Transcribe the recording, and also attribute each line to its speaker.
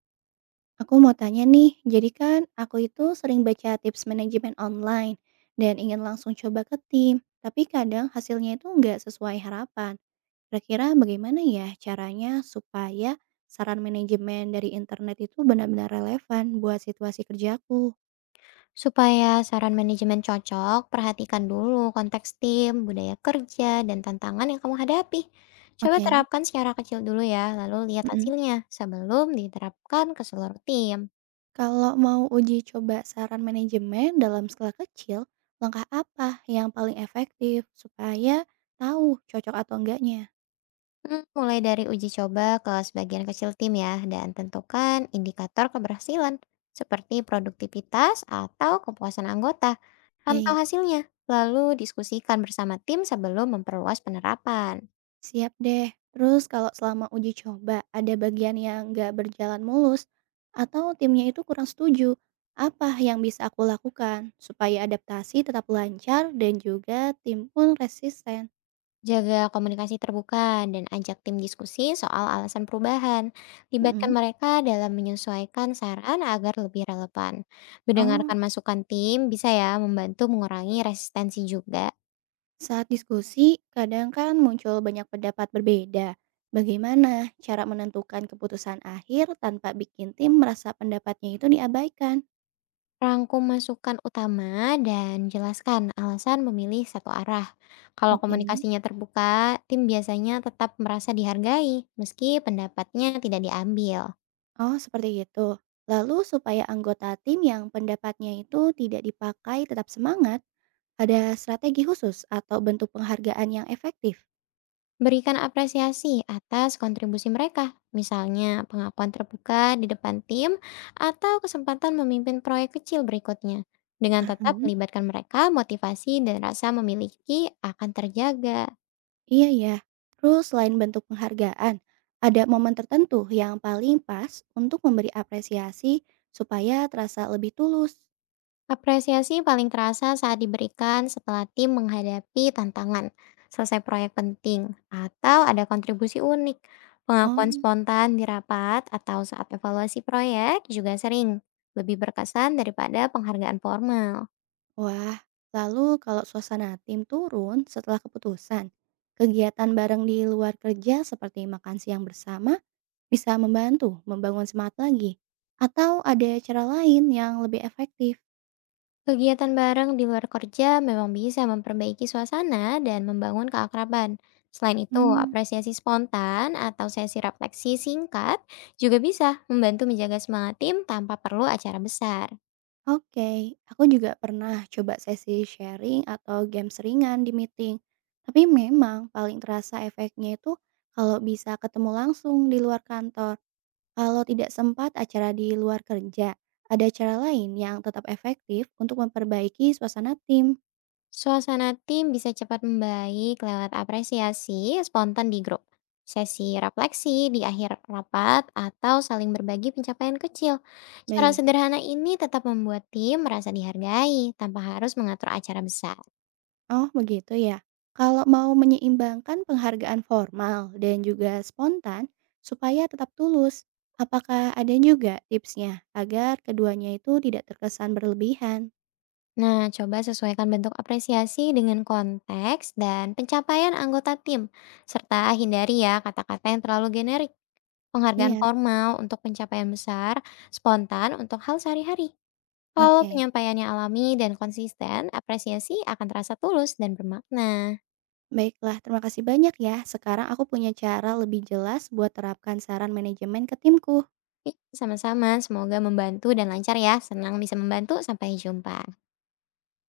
Speaker 1: Aku mau tanya nih, jadi kan aku itu sering baca tips manajemen online dan ingin langsung coba ke tim, tapi kadang hasilnya itu nggak sesuai harapan. Kira-kira bagaimana ya caranya supaya saran manajemen dari internet itu benar-benar relevan buat situasi kerjaku?
Speaker 2: Supaya saran manajemen cocok, perhatikan dulu konteks tim, budaya kerja, dan tantangan yang kamu hadapi. Coba
Speaker 1: Oke,
Speaker 2: terapkan secara kecil dulu ya, lalu lihat
Speaker 1: mm-mm.
Speaker 2: hasilnya sebelum diterapkan ke seluruh tim.
Speaker 1: Kalau mau uji coba saran manajemen dalam skala kecil, langkah apa yang paling efektif supaya tahu cocok atau enggaknya?
Speaker 2: Hmm, mulai dari uji coba ke sebagian kecil tim ya, dan tentukan indikator keberhasilan seperti produktivitas atau kepuasan anggota. Pantau
Speaker 1: Baik.
Speaker 2: hasilnya, lalu diskusikan bersama tim sebelum memperluas penerapan.
Speaker 1: Siap deh. Terus kalau selama uji coba ada bagian yang nggak berjalan mulus atau timnya itu kurang setuju, apa yang bisa aku lakukan supaya adaptasi tetap lancar dan juga tim pun resisten?
Speaker 2: Jaga komunikasi terbuka dan ajak tim diskusi soal alasan perubahan. Libatkan
Speaker 1: Mm-mm.
Speaker 2: mereka dalam menyesuaikan saran agar lebih relevan.
Speaker 1: Oh,
Speaker 2: Mendengarkan masukan tim bisa ya membantu mengurangi resistensi juga.
Speaker 1: saat diskusi kadang kan muncul banyak pendapat berbeda. Bagaimana cara menentukan keputusan akhir tanpa bikin tim merasa pendapatnya itu diabaikan?
Speaker 2: Rangkum masukan utama dan jelaskan alasan memilih satu arah. Kalau
Speaker 1: Oke.
Speaker 2: komunikasinya terbuka, tim biasanya tetap merasa dihargai meski pendapatnya tidak diambil.
Speaker 1: Oh, seperti itu. Lalu supaya anggota tim yang pendapatnya itu tidak dipakai tetap semangat, ada strategi khusus atau bentuk penghargaan yang efektif.
Speaker 2: Berikan apresiasi atas kontribusi mereka, misalnya pengakuan terbuka di depan tim atau kesempatan memimpin proyek kecil berikutnya. Dengan tetap
Speaker 1: Paham?
Speaker 2: melibatkan mereka, motivasi dan rasa memiliki akan terjaga.
Speaker 1: Iya ya. Terus selain bentuk penghargaan, ada momen tertentu yang paling pas untuk memberi apresiasi supaya terasa lebih tulus.
Speaker 2: Apresiasi paling terasa saat diberikan setelah tim menghadapi tantangan, selesai proyek penting, atau ada kontribusi unik. Pengakuan
Speaker 1: Oh.
Speaker 2: spontan di rapat atau saat evaluasi proyek juga sering lebih berkesan daripada penghargaan formal.
Speaker 1: Wah, lalu kalau suasana tim turun setelah keputusan, kegiatan bareng di luar kerja seperti makan siang bersama bisa membantu membangun semangat lagi? Atau ada cara lain yang lebih efektif?
Speaker 2: Kegiatan bareng di luar kerja memang bisa memperbaiki suasana dan membangun keakraban. Selain itu,
Speaker 1: Hmm.
Speaker 2: apresiasi spontan atau sesi refleksi singkat juga bisa membantu menjaga semangat tim tanpa perlu acara besar.
Speaker 1: Oke, aku juga pernah coba sesi sharing atau game seringan di meeting. Tapi memang paling terasa efeknya itu kalau bisa ketemu langsung di luar kantor. Kalau tidak sempat acara di luar kerja, ada cara lain yang tetap efektif untuk memperbaiki suasana tim.
Speaker 2: Suasana tim bisa cepat membaik lewat apresiasi spontan di grup. Sesi refleksi di akhir rapat atau saling berbagi pencapaian kecil. Cara
Speaker 1: Baik.
Speaker 2: sederhana ini tetap membuat tim merasa dihargai tanpa harus mengatur acara besar.
Speaker 1: Oh, begitu ya. Kalau mau menyeimbangkan penghargaan formal dan juga spontan supaya tetap tulus, apakah ada juga tipsnya agar keduanya itu tidak terkesan berlebihan?
Speaker 2: Nah, coba sesuaikan bentuk apresiasi dengan konteks dan pencapaian anggota tim, serta hindari ya kata-kata yang terlalu generik. Penghargaan
Speaker 1: Siap.
Speaker 2: formal untuk pencapaian besar, spontan untuk hal sehari-hari. Kalau
Speaker 1: Oke.
Speaker 2: penyampaiannya alami dan konsisten, apresiasi akan terasa tulus dan bermakna.
Speaker 1: Baiklah, terima kasih banyak ya. Sekarang aku punya cara lebih jelas buat terapkan saran manajemen ke timku.
Speaker 2: Ih, sama-sama, semoga membantu dan lancar ya. Senang bisa membantu. Sampai jumpa.